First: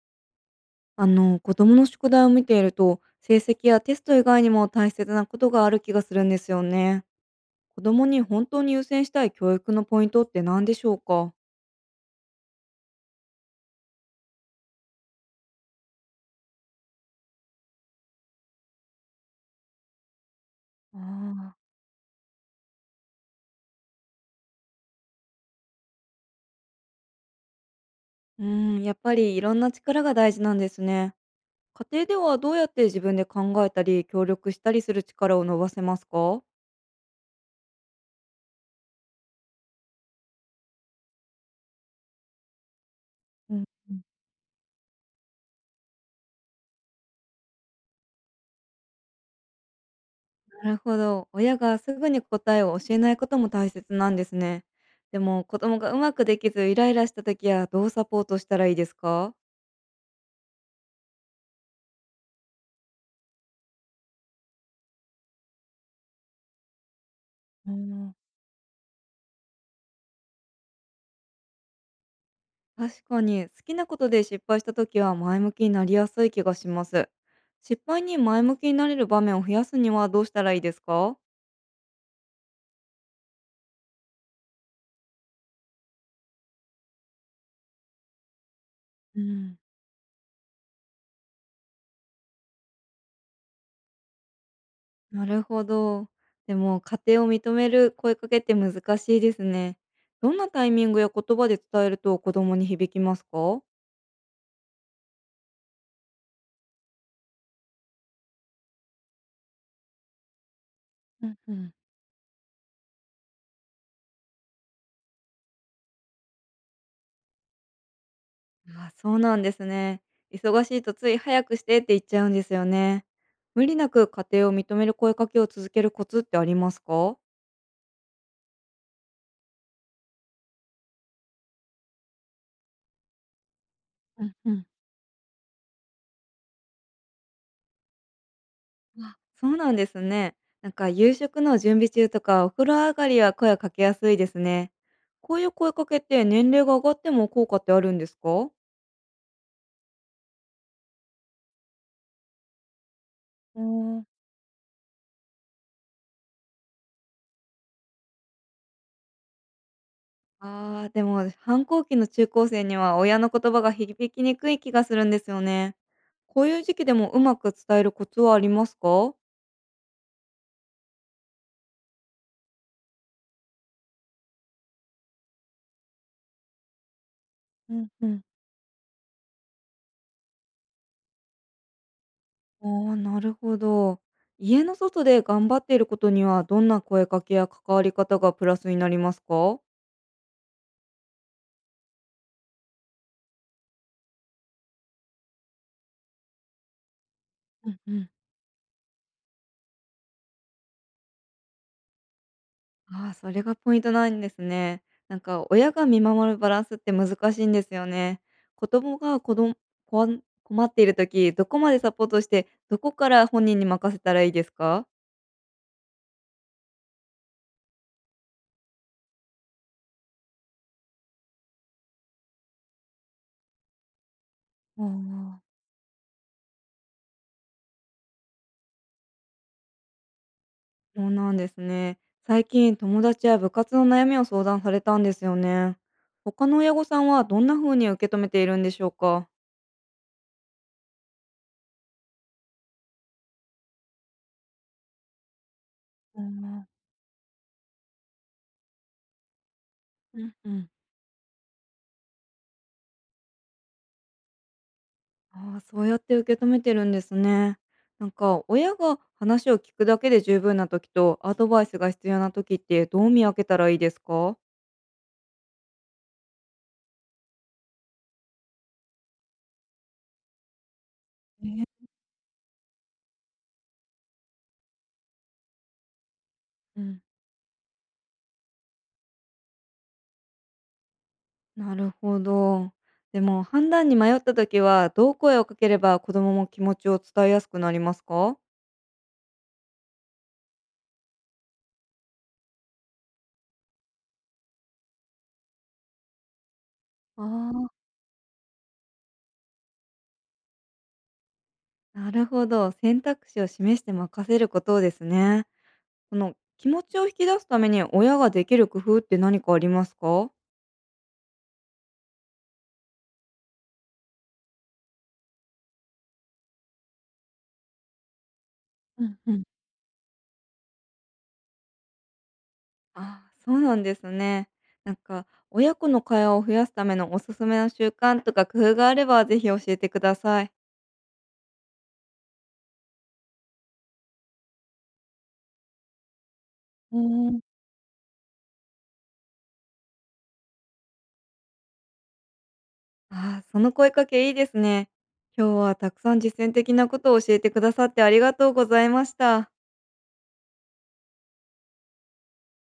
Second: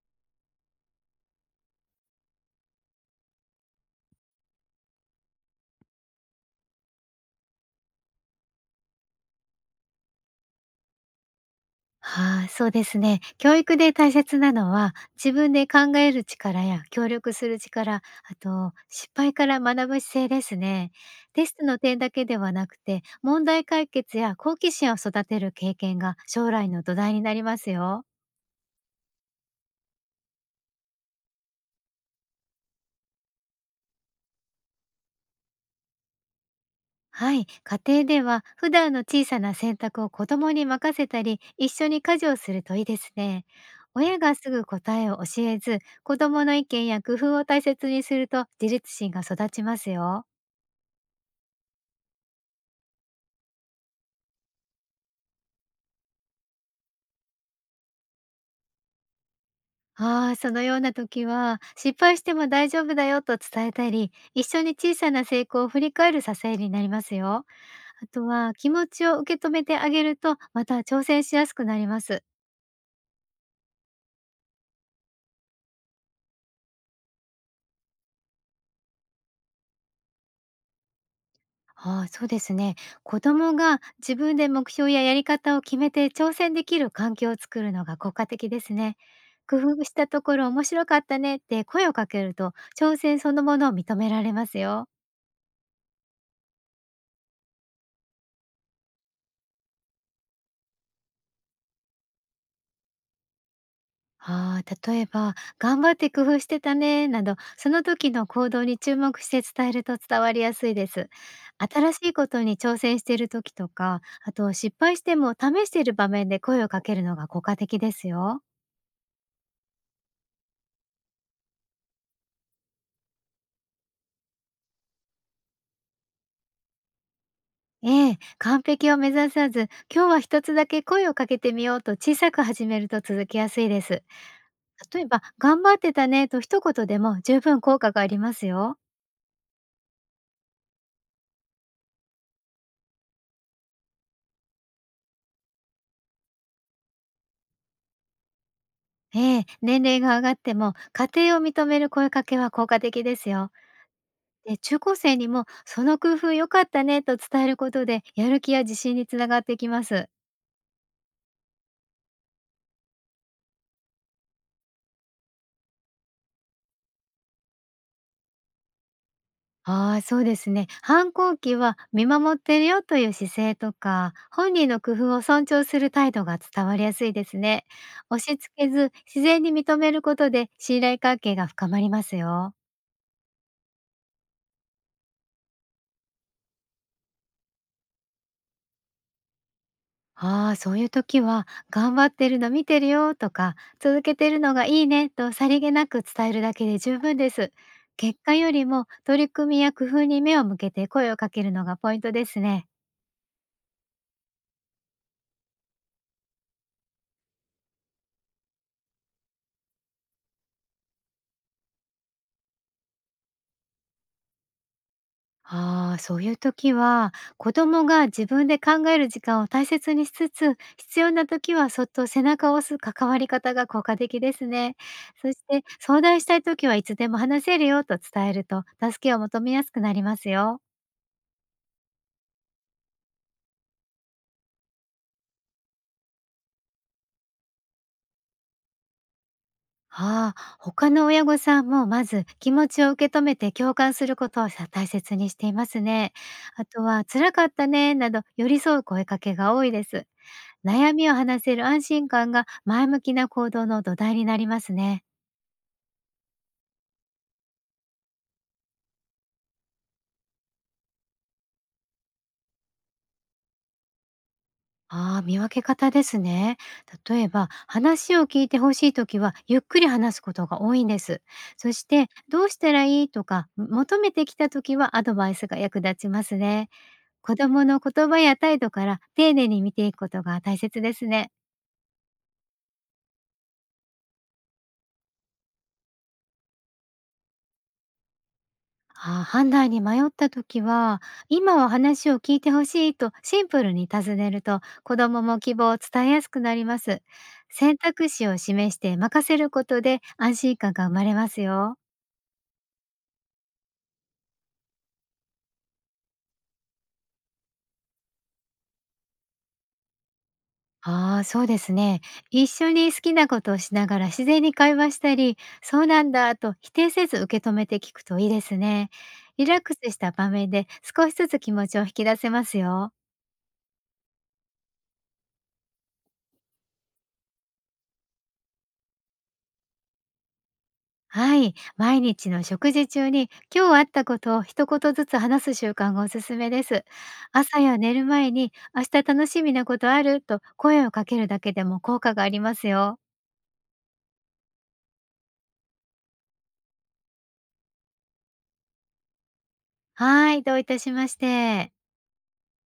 子供の宿題を見ていると、成績やテスト以外にも大切なことがある気がするんですよね。子供に本当に優先したい教育のポイントって何でしょうか？はい、そうですね。教育で大切なのは、自分で考える力や協力する力、あと失敗から学ぶ姿勢ですね。テあスあ。トの点だけではなくて、問題解決や好奇心を育てる経験が将来の土台になりますよ。うーん、やっぱりいろんな力が大事なんですね。家庭ではどうやって自分で考えたり、協力したりする力を伸ばせますか？はい、家庭では普段の小さな選択を子供に任せたり、一緒に家事をするといいですね。うん、うん。親がすぐ答えを教えず、子供の意見や工夫を大切にすると自立心が育ちますよ。なるほど。親がすぐに答えを教えないことも大切なんですね。でも、子供がうまくできずイライラした時はどうサポートしたらいいですか？ああ、そのような時は、失敗しても大丈夫だよと伝えたり、一緒に小さな成功を振り返る支えになりますよ。うあん。とは、気持ちを受け止めてあげると、また挑戦しやすくなります。確かに、好きなことで失敗した時は前向きになりやすい気がします。失敗に前向きになれる場面を増やすにはどうしたらいいですか？ああ、そうですね。子供が自分で目標ややり方を決めて挑戦できる環境を作るのが効果的ですね。うん。工夫したところ面白かったねって声をかけると、挑戦そのものを認められますよ。なるほど。でも、家庭を認める声かけって難しいですね。どんなタイミングや言葉で伝えると子供に響きますか？ああ、例えば「頑張って工夫してたね」など、その時の行動に注目して伝えると伝わりやすいです。うんうん。新しいことに挑戦している時とか、あと失敗しても試している場面で声をかけるのが効果的ですよ。あ、そうなんですね。忙しいとつい早くしてって言っちゃうんですよね。無理なく家庭を認める声かけを続けるコツってありますか？ええ、完璧を目指さず、今日は一つだけ声をかけてみようと小さく始めると続きやすいです。うんうん。例えば「頑張ってたね」と一言でも十分効果がありますよ。あ、そうなんですね。なんか夕食の準備中とかお風呂上がりは声をかけやすいですね。こういう声かけって年齢が上がっても効果ってあるんですか？ええ、年齢が上がっても、家庭を認める声かけは効果的ですよ。うーん。で、中高生にも「その工夫良かったね」と伝えることで、やる気や自信につながっていきます。あー、でも反抗期の中高生には親の言葉が響きにくい気がするんですよね。こういう時期でもうまく伝えるコツはありますか？ああ、そうですね。反抗期は見守ってるよという姿勢とか、本人の工夫を尊重する態度が伝わりやすいですね。うんう押ん。し付けず、自然に認めることで信頼関係が深まりますよ。あー、なるほど。家の外で頑張っていることにはどんな声かけや関わり方がプラスになりますか？ああ、そういう時は「頑張ってるの見てるよ」とか「続けてるのがいいね」とさりげなく伝えるだけで十分です。ううんうん。結果よりも取り組みや工夫に目を向けて声をかけるのがポイントですね。ああ、それがポイントなんですね。なんか親が見守るバランスって難しいんですよね。子供が子どこん困っている時、どこまでサポートして、どこから本人に任せたらいいですか？ああ、そういう時は、子供が自分で考える時間を大切にしつつ、必要な時はそっと背中を押す関わり方が効果的ですね。あそしあ。て、相談したい時はいつでも話せるよと伝えると、助けを求めやすくなりますよ。そうなんですね。最近友達や部活の悩みを相談されたんですよね。他の親御さんはどんな風に受け止めているんでしょうか？ああ、他の親御さんも、まず気持ちを受け止めて共感することを大切にしていますね。うん。あとは、辛かったねなど寄り添う声かけが多いです。うん。悩みを話せる安心感が前向きな行動の土台になりますね。ああ、そうやって受け止めてるんですね。なんか親が話を聞くだけで十分な時とアドバイスが必要な時ってどう見分けたらいいですか？ああ、見分け方ですね。例えば、話を聞いてほしいときはゆっくり話すことが多いんです。そね。して、どうしたらいいとか求めてきたときはアドバイスが役立ちますね。うん、子供の言葉や態度から丁寧に見ていくことが大切ですね。なるほど。でも判断に迷った時はどう声をかければ子供も気持ちを伝えやすくなりますか？あー、判断に迷った時は、今は話を聞いてほしいとシンプルに尋ねると、子供も希望を伝えやすくなります。ああ、選択肢を示して任せることで安心感が生まれますよ。なるほど。選択肢を示して任せることですね。この気持ちを引き出すために親ができる工夫って何かありますか？ああ、そうですね。一緒に好きなことをしながら自然に会話したり、そうなんだと否定せず受け止めて聞くといいですね。ううん、ん。リラックスした場面で、少しずつ気持ちを引き出せますよ。あ、そうなんですね。なんか、親子の会話を増やすためのおすすめの習慣とか工夫があれば、ぜひ教えてください。はい、毎日の食事中に今日あったことを一言ずつ話す習慣がおすすめです。うん。朝や寝る前に、明日楽しみなことあると声をかけるだけでも効果がありますよ。ああ、その声かけいいですね。今日はたくさん実践的なことを教えてくださってありがとうございました。はい、どういたしまして。